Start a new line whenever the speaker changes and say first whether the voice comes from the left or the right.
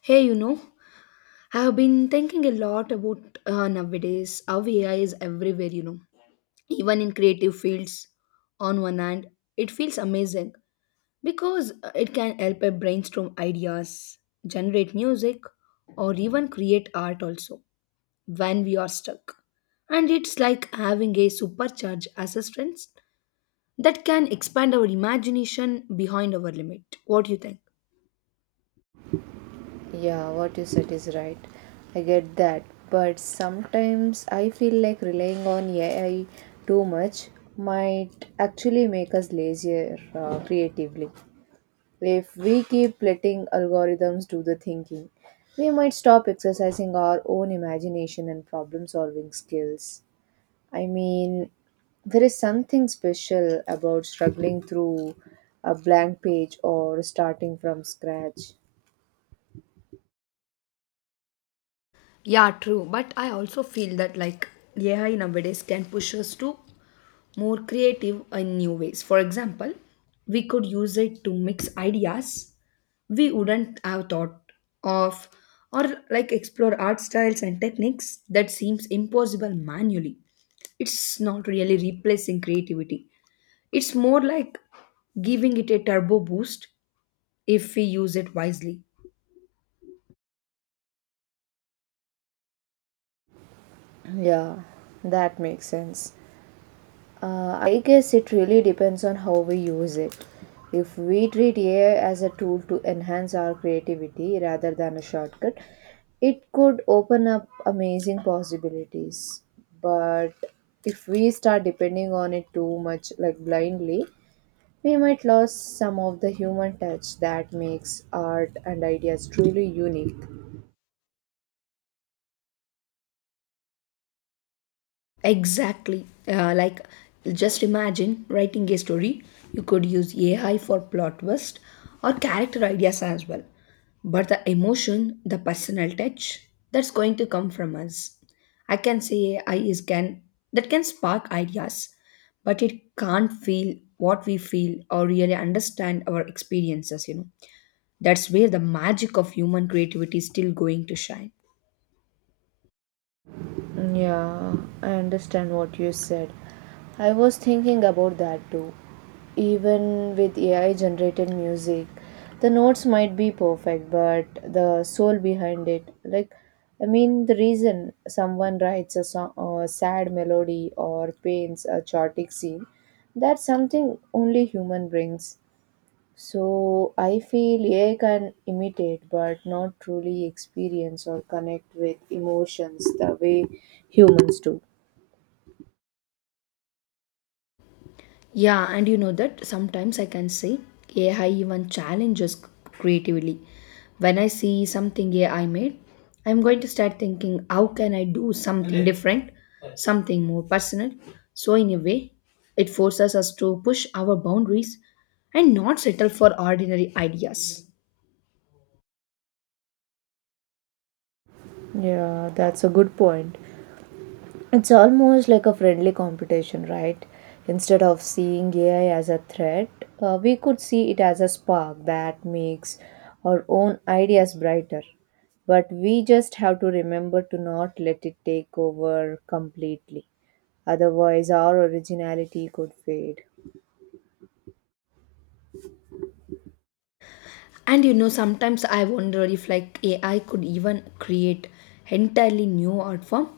left: Hey, you know, I have been thinking a lot about nowadays how AI is everywhere, you know, even in creative fields. On one hand, it feels amazing because it can help us brainstorm ideas, generate music, or even create art also when we are stuck. And it's like having a supercharged assistant that can expand our imagination behind our limit. What do you think?
right: Yeah, what you said is right. I get that. But sometimes I feel like relying on AI too much might actually make us lazier creatively. If we keep letting algorithms do the thinking, we might stop exercising our own imagination and problem solving skills. I mean, there is something special about struggling through a blank page or starting from scratch.
left: Yeah, true. But I also feel that like AI nowadays can push us to more creative and new ways. For example, we could use it to mix ideas we wouldn't have thought of or like explore art styles and techniques that seems impossible manually. It's not really replacing creativity. It's more like giving it a turbo boost if we use it wisely.
right: Yeah, that makes sense. I guess it really depends on how we use it. If we treat AI as a tool to enhance our creativity rather than a shortcut, it could open up amazing possibilities. But if we start depending on it too much, like blindly, we might lose some of the human touch that makes art and ideas truly unique.
left: Exactly. Like, just imagine writing a story. You could use AI for plot twist or character ideas as well. But the emotion, the personal touch, that's going to come from us. I can say AI is can that can spark ideas, but it can't feel what we feel or really understand our experiences. You know, that's where the magic of human creativity is still going to shine.
right: Yeah, I understand what you said. I was thinking about that too. Even with AI generated music, the notes might be perfect, but the soul behind it, like, I mean, the reason someone writes a song, a sad melody or paints a chaotic scene, that's something only human brings. So I feel AI can imitate but not truly experience or connect with emotions the way humans do.
left: Yeah, and you know that sometimes I can say AI even challenges creatively. When I see something AI made, I'm going to start thinking, how can I do something different, something more personal? So, in a way, it forces us to push our boundaries and not settle for ordinary ideas.
right: Yeah, that's a good point. It's almost like a friendly competition, right? Instead of seeing AI as a threat, we could see it as a spark that makes our own ideas brighter. But we just have to remember to not let it take over completely. Otherwise, our originality could fade.
left: And you know, sometimes I wonder if like AI could even create entirely new art form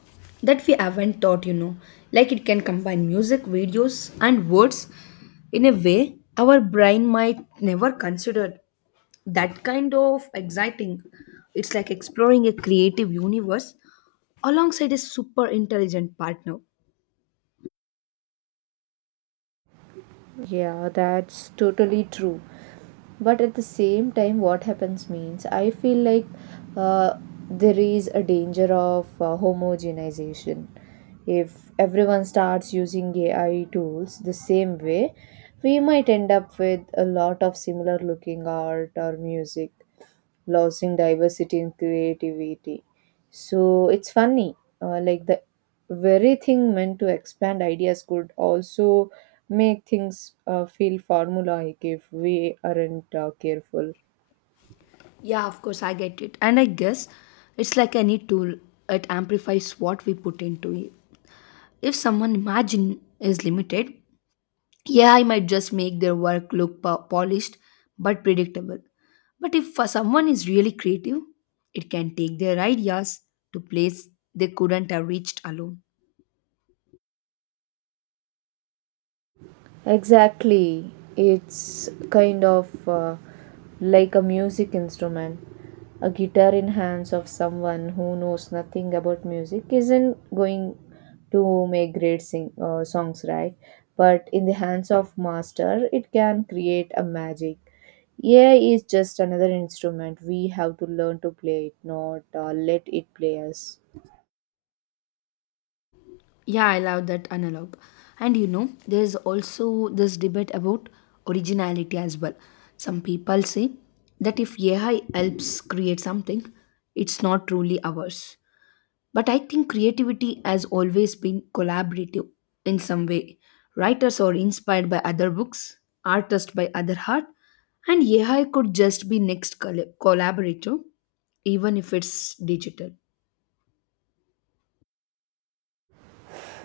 left: that we haven't thought, you know. Like it can combine music, videos and words in a way our brain might never considered. That kind of exciting. It's like exploring a creative universe alongside a super intelligent partner.
right: Yeah, that's totally true. But at the same time, what happens means I feel like uh, there is a danger of homogenization. If everyone starts using AI tools the same way, we might end up with a lot of similar looking art or music losing diversity and creativity. So it's funny, like the very thing meant to expand ideas could also make things feel formulaic if we aren't careful.
left: Yeah, of course, I get it. And I guess it's like any tool, it amplifies what we put into it. If someone imagine is limited, AI might just make their work look polished but predictable. But if for someone is really creative, it can take their ideas to place they couldn't have reached alone.
right: Exactly. It's kind of like a music instrument. A guitar in hands of someone who knows nothing about music isn't going to make great songs, right? But in the hands of master, it can create a magic. AI is just another instrument. We have to learn to play it, not let it play us.
left: Yeah, I love that analog. And you know, there is also this debate about originality as well. Some people say that if AI helps create something, it's not truly ours. But I think creativity has always been collaborative in some way. Writers are inspired by other books, artists by other art, and AI could just be next collaborator, even if it's digital.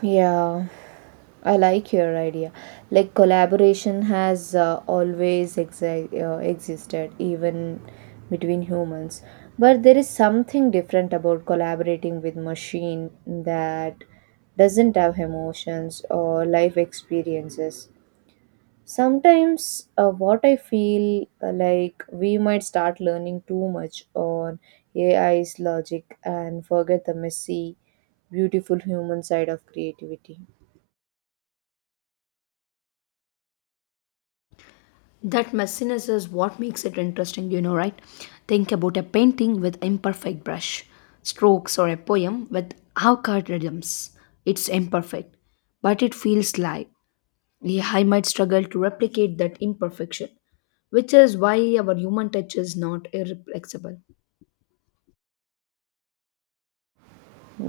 right: Yeah, I like your idea. Like collaboration has always existed, even between humans. But there is something different about collaborating with machine that doesn't have emotions or life experiences. Sometimes, what I feel like we might start learning too much on AI's logic and forget the messy, beautiful human side of creativity.
left: That messiness is what makes it interesting, you know, right? Think about a painting with imperfect brush strokes or a poem with avocado rhythms. It's imperfect, but it feels live. Yeah, I might struggle to replicate that imperfection, which is why our human touch is not irreplaceable.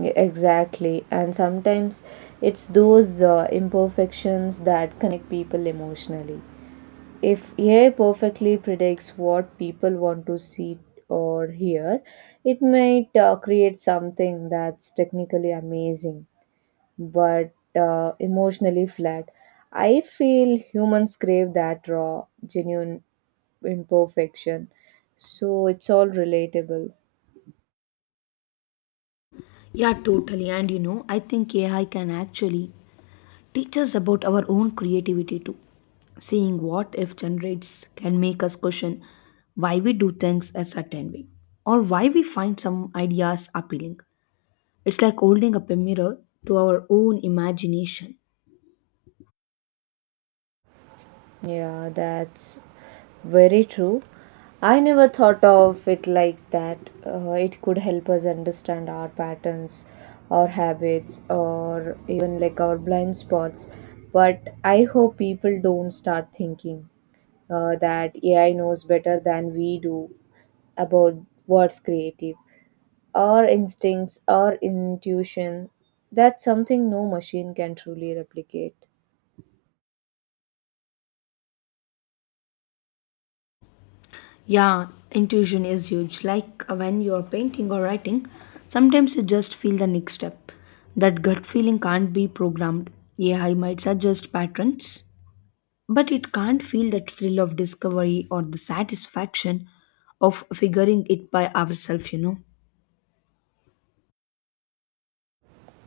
right: Yeah, exactly, and sometimes it's those imperfections that connect people emotionally. If AI perfectly predicts what people want to see or hear, it might create something that's technically amazing but emotionally flat. I feel humans crave that raw, genuine imperfection, so it's all relatable.
left: Yeah, totally. And you know, I think AI can actually teach us about our own creativity too. Seeing what if generates can make us question why we do things a certain way or why we find some ideas appealing. It's like holding up a mirror to our own imagination.
right: Yeah, that's very true. I never thought of it like that. It could help us understand our patterns, our habits, or even like our blind spots. But I hope people don't start thinking that AI knows better than we do about what's creative, our instincts, our intuition. That's something no machine can truly replicate.
left: Yeah, intuition is huge. Like when you're painting or writing, sometimes you just feel the next step. That gut feeling can't be programmed. AI might suggest patterns, but it can't feel that thrill of discovery or the satisfaction of figuring it by ourselves, you know.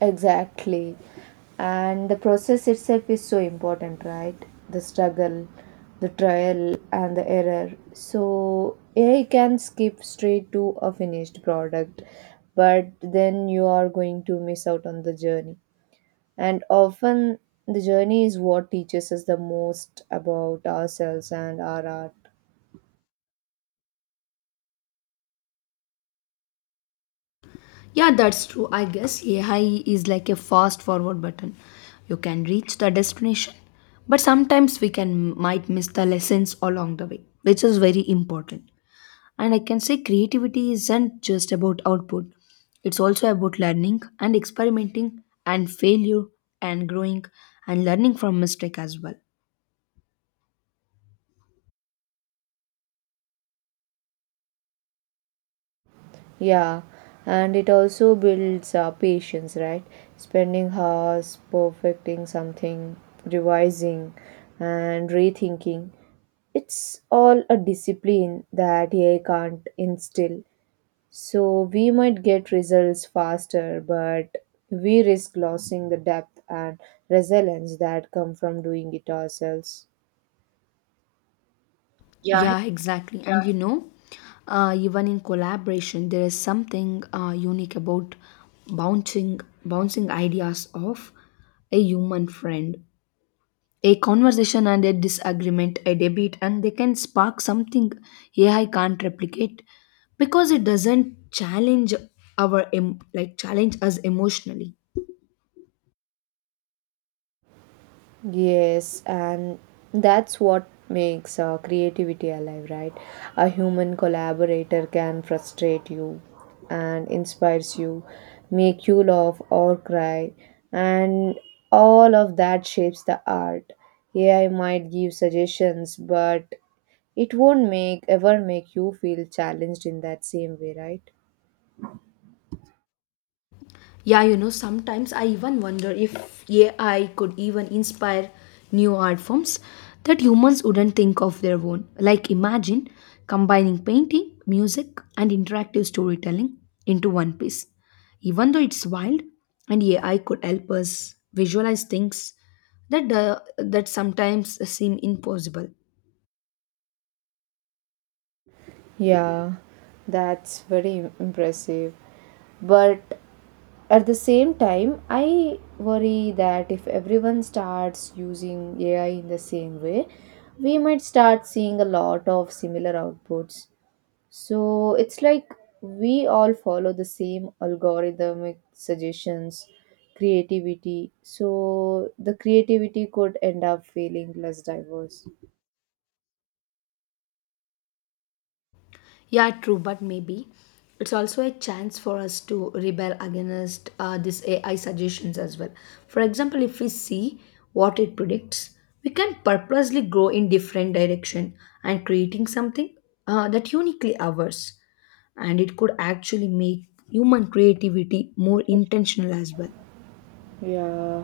right: Exactly. And the process itself is so important, right? The struggle, the trial, and the error. So, AI can skip straight to a finished product, but then you are going to miss out on the journey. And often, the journey is what teaches us the most about ourselves and our art.
left: Yeah, that's true. I guess AI is like a fast forward button. You can reach the destination, but sometimes we can might miss the lessons along the way, which is very important. And I can say creativity isn't just about output, it's also about learning and experimenting and failure and growing and learning from mistake as well.
right: Yeah, and it also builds patience, right? Spending hours perfecting something, revising, and rethinking. It's all a discipline that AI can't instill. So we might get results faster, but we risk losing the depth and resilience that come from doing it ourselves.
left: Yeah, exactly. And yeah, you know, even in collaboration, there is something unique about bouncing bouncing ideas off a human friend. A conversation and a disagreement, a debate, and they can spark something AI can't replicate because it doesn't challenge our like challenge us emotionally.
right: Yes, and that's what makes creativity alive, right? A human collaborator can frustrate you and inspires you, make you laugh or cry, and all of that shapes the art. AI might give suggestions, but it won't make ever make you feel challenged in that same way, right?
left: Yeah, you know, sometimes I even wonder if AI could even inspire new art forms that humans wouldn't think of their own. Like, imagine combining painting, music, and interactive storytelling into one piece. Even though it's wild, and AI could help us visualize things that sometimes seem impossible.
right: Yeah, that's very impressive. But at the same time, I worry that if everyone starts using AI in the same way, we might start seeing a lot of similar outputs. So it's like we all follow the same algorithmic suggestions, creativity. So the creativity could end up feeling less diverse.
left: Yeah, true, but maybe it's also a chance for us to rebel against these AI suggestions as well. For example, if we see what it predicts, we can purposely grow in different direction and creating something that uniquely ours, and it could actually make human creativity more intentional as well.
right: Yeah.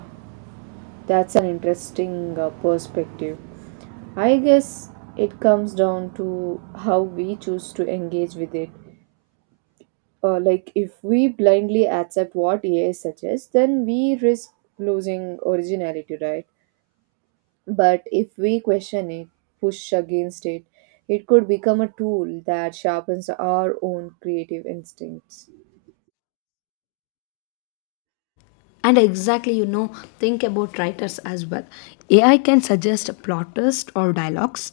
right: That's an interesting perspective. I guess it comes down to how we choose to engage with it. Like, if we blindly accept what AI suggests, then we risk losing originality, right? But if we question it, push against it, it could become a tool that sharpens our own creative instincts,
left: And exactly, you know, think about writers as well. AI can suggest plot twists or dialogues,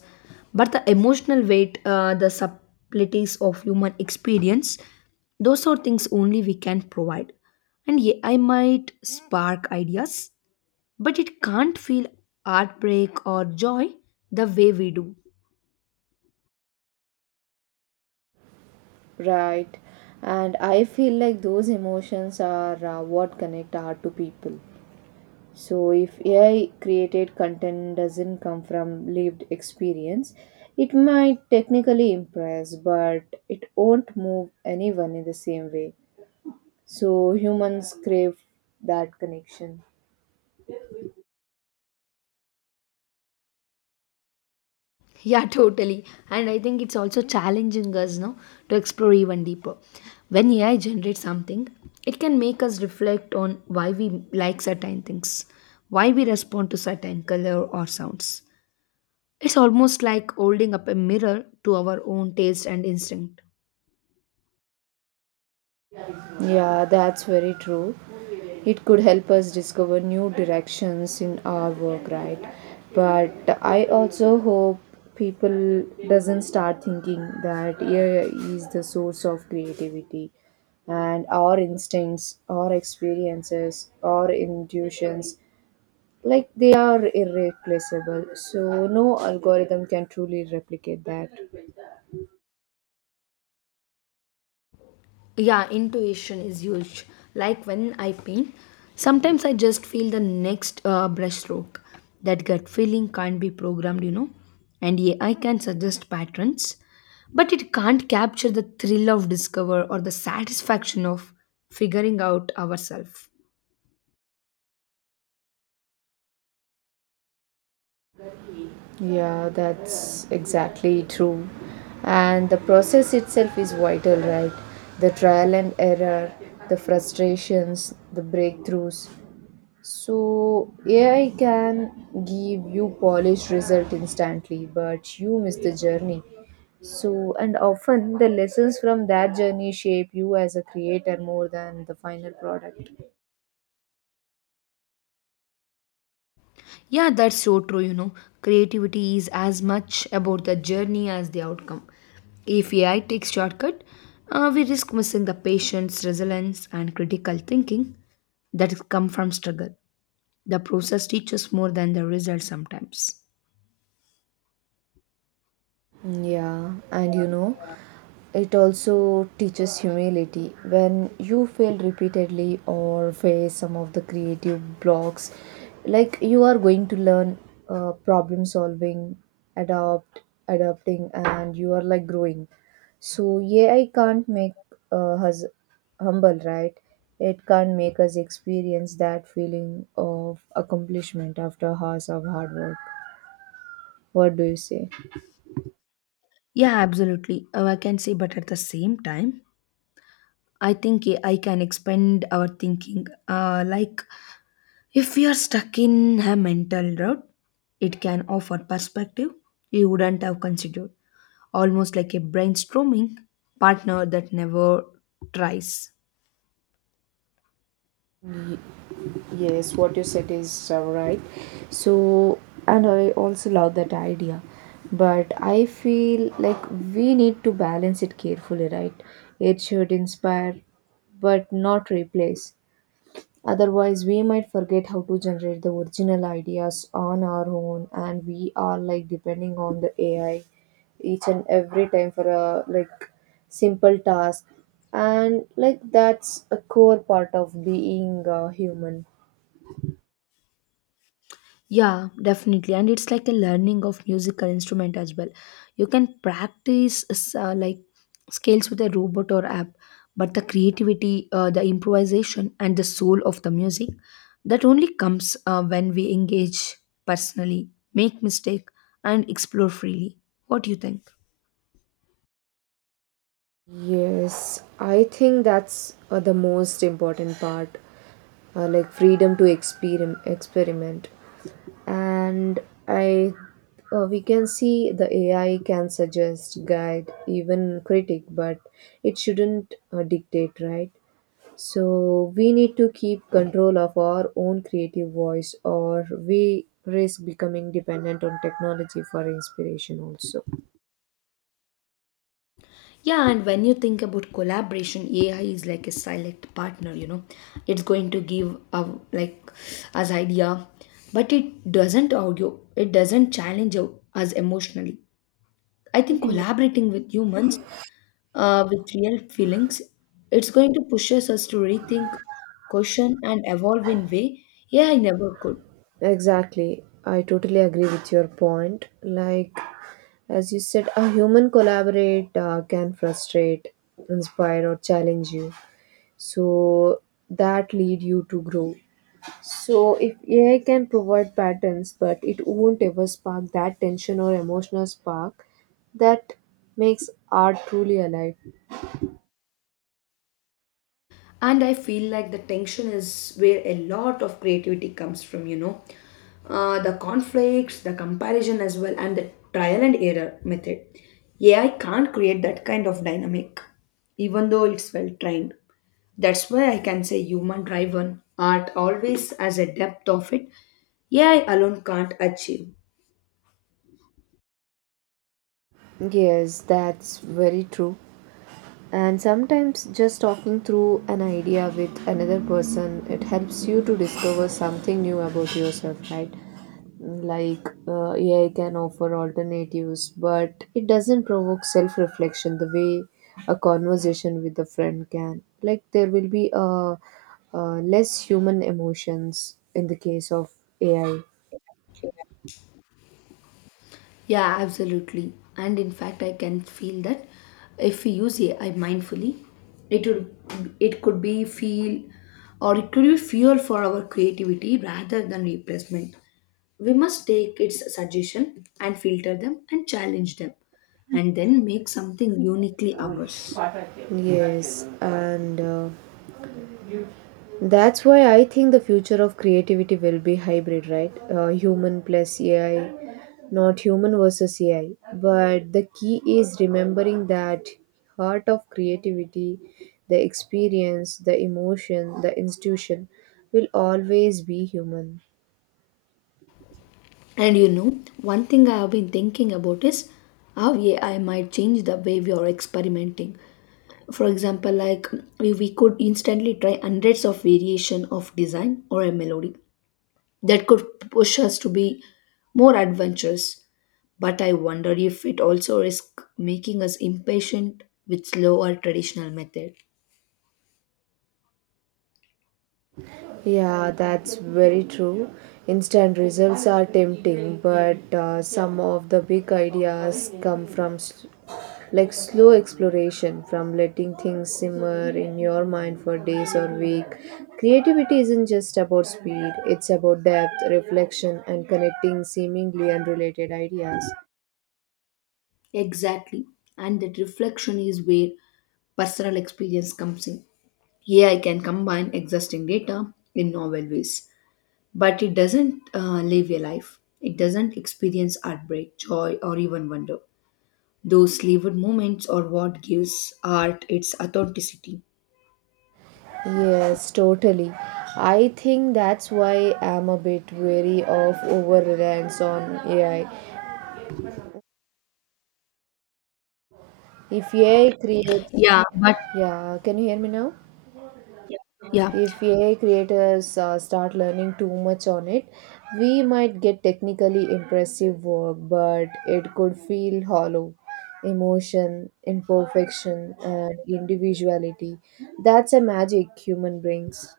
left: but the emotional weight, the subtleties of human experience, those are things only we can provide. And AI might spark ideas, but it can't feel heartbreak or joy the way we do.
right: right? And I feel like those emotions are what connect art to people. So, if AI created content doesn't come from lived experience, it might technically impress, but it won't move anyone in the same way. So, humans crave that connection.
left: Yeah, totally. And I think it's also challenging us no, to explore even deeper. When AI generates something, it can make us reflect on why we like certain things, why we respond to certain color or sounds. It's almost like holding up a mirror to our own taste and instinct.
right: Yeah, that's very true. It could help us discover new directions in our work, right? But I also hope people doesn't start thinking that AI is the source of creativity and our instincts, our experiences, our intuitions like they are irreplaceable. So no algorithm can truly replicate that.
left: Yeah, intuition is huge. Like when I paint, sometimes I just feel the next brush stroke. That gut feeling can't be programmed, you know. And yeah, I can suggest patterns, but it can't capture the thrill of discover or the satisfaction of figuring out ourselves.
right: Yeah, that's exactly true. And the process itself is vital, right? The trial and error, the frustrations, the breakthroughs. So AI can give you polished result instantly, but you miss the journey. So and often the lessons from that journey shape you as a creator more than the final product.
left: Yeah, that's so true. You know, creativity is as much about the journey as the outcome. If AI takes shortcut, we risk missing the patience, resilience, and critical thinking that come from struggle. The process teaches more than the result sometimes.
right: Yeah, and you know, it also teaches humility. When you fail repeatedly or face some of the creative blocks, like you are going to learn problem solving, adapt, adapting, and you are like growing. So, yeah, I can't make us humble, right? It can't make us experience that feeling of accomplishment after hours of hard work. What do you say?
left: Yeah, absolutely. I can say, but at the same time, I think A I can expand our thinking. Like, if we are stuck in a mental rut, it can offer perspective you wouldn't have considered. Almost like a brainstorming partner that never tries.
right: Yes, what you said is right. So, and I also love that idea. But I feel like we need to balance it carefully, right? It should inspire but not replace. Otherwise, we might forget how to generate the original ideas on our own, and we are like depending on the AI each and every time for a like simple task. And like that's a core part of being human.
left: Yeah, definitely. And it's like a learning of musical instrument as well. You can practice like scales with a robot or app, but the creativity, the improvisation, and the soul of the music that only comes when we engage personally, make mistake, and explore freely. What do you think?
right: Yes, I think that's the most important part, like freedom to experim- experiment. And I, we can see the AI can suggest, guide, even critic, but it shouldn't dictate, right? So we need to keep control of our own creative voice, or we risk becoming dependent on technology for inspiration also.
left: Yeah, and when you think about collaboration, AI is like a silent partner, you know. It's going to give a, like us idea, but it doesn't argue. It doesn't challenge us emotionally. I think collaborating with humans, with real feelings, it's going to push us to rethink, question, and evolve in way AI never could.
right: Exactly. I totally agree with your point. Like, as you said, a human collaborate can frustrate, inspire, or challenge you. So that lead you to grow. So if AI can provide patterns, but it won't ever spark that tension or emotional spark that makes art truly alive.
left: And I feel like the tension is where a lot of creativity comes from, you know. The conflicts, the comparison as well, and the trial and error method. AI can't create that kind of dynamic, even though it's well trained. That's why I can say human driven art always has a depth of it AI alone can't achieve.
right: Yes, that's very true. And sometimes just talking through an idea with another person, it helps you to discover something new about yourself, right? Like AI can offer alternatives, but it doesn't provoke self reflection the way a conversation with a friend can. Like, there will be less human emotions in the case of AI.
left: Yeah, absolutely. And in fact, I can feel that if we use AI mindfully, it could be feel or it could be fuel for our creativity rather than replacement. We must take its suggestion and filter them and challenge them and then make something uniquely ours.
right: Yes, and that's why I think the future of creativity will be hybrid, right? Human plus AI, not human versus AI. But the key is remembering that heart of creativity, the experience, the emotion, the institution will always be human.
left: And you know, one thing I have been thinking about is how AI might change the way we are experimenting. For example, like we could instantly try hundreds of variation of design or a melody that could push us to be more adventurous, but I wonder if it also risk making us impatient with slow or traditional method.
right: Yeah, that's very true. Instant results are tempting, but some of the big ideas come from like slow exploration, from letting things simmer in your mind for days or week. Creativity isn't just about speed, it's about depth, reflection, and connecting seemingly unrelated ideas.
left: Exactly. And that reflection is where personal experience comes in. Here I can combine existing data in novel ways, but it doesn't live a life. It doesn't experience heartbreak, joy or even wonder. Those Leeward moments or what gives art its authenticity.
right: Yes, totally. I think that's why I'm a bit wary of over reliance on AI. If AI creates.
left: Yeah, but
right: Yeah, can you hear me now?
left: yeah,
right: If AI creators start learning too much on it, we might get technically impressive work, but it could feel hollow. Emotion, imperfection, and individuality. That's a magic human brings.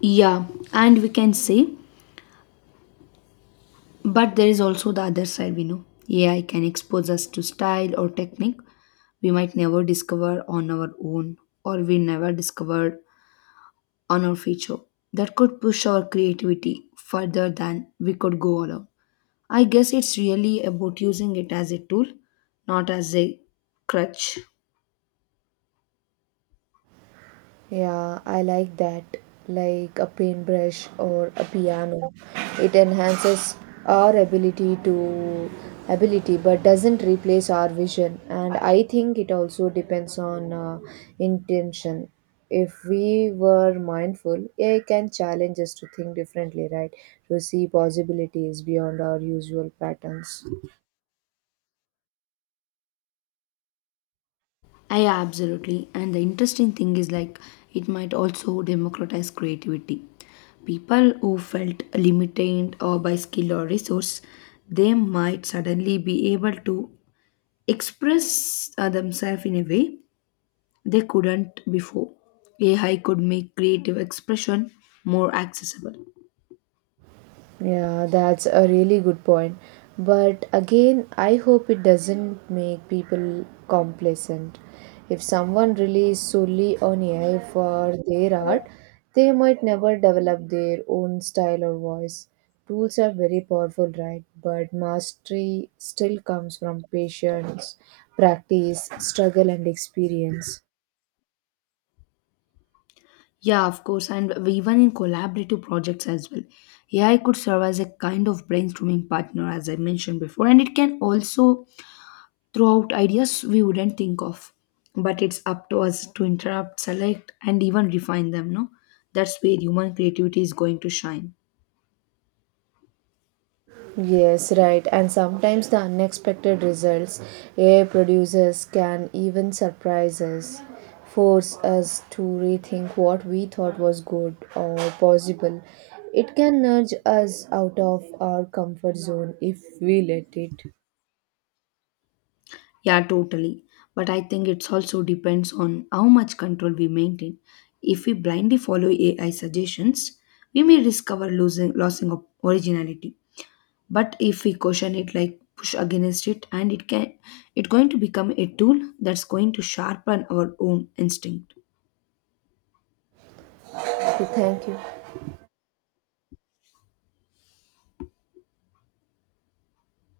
left: yeah, and we can say, but there is also the other side we know. AI can expose us to style or technique we might never discover on our own or we never discovered on our feature. That could push our creativity further than we could go alone. I guess it's really about using it as a tool, not as a crutch.
right: Yeah, I like that. Like a paintbrush or a piano. It enhances our ability to ability but doesn't replace our vision. And I think it also depends on intention. If we were mindful, AI can challenge us to think differently, right? To see possibilities beyond our usual patterns.
left: I absolutely. And the interesting thing is like it might also democratize creativity. People who felt limited or by skill or resource, they might suddenly be able to express themselves in a way they couldn't before. AI could make creative expression more accessible.
right: Yeah, that's a really good point. But again, I hope it doesn't make people complacent. If someone relies solely on AI for their art, they might never develop their own style or voice. Tools are very powerful, right? But mastery still comes from patience, practice, struggle, and experience.
left: Yeah, of course, and even in collaborative projects as well. AI could serve as a kind of brainstorming partner, as I mentioned before, and it can also throughout ideas we wouldn't think of, but it's up to us to interrupt select and even refine them no. That's where human creativity is going to shine.
right: Yes, right. And sometimes the unexpected results AI producers can even surprise us, force us to rethink what we thought was good or possible. It can nudge us out of our comfort zone if we let it.
left: Yeah, totally. But I think it's also depends on how much control we maintain. If we blindly follow AI suggestions, we may risk our losing of originality. But if we caution it, like push against it, and it can, it's going to become a tool that's going to sharpen our own instinct.
right: So, thank you.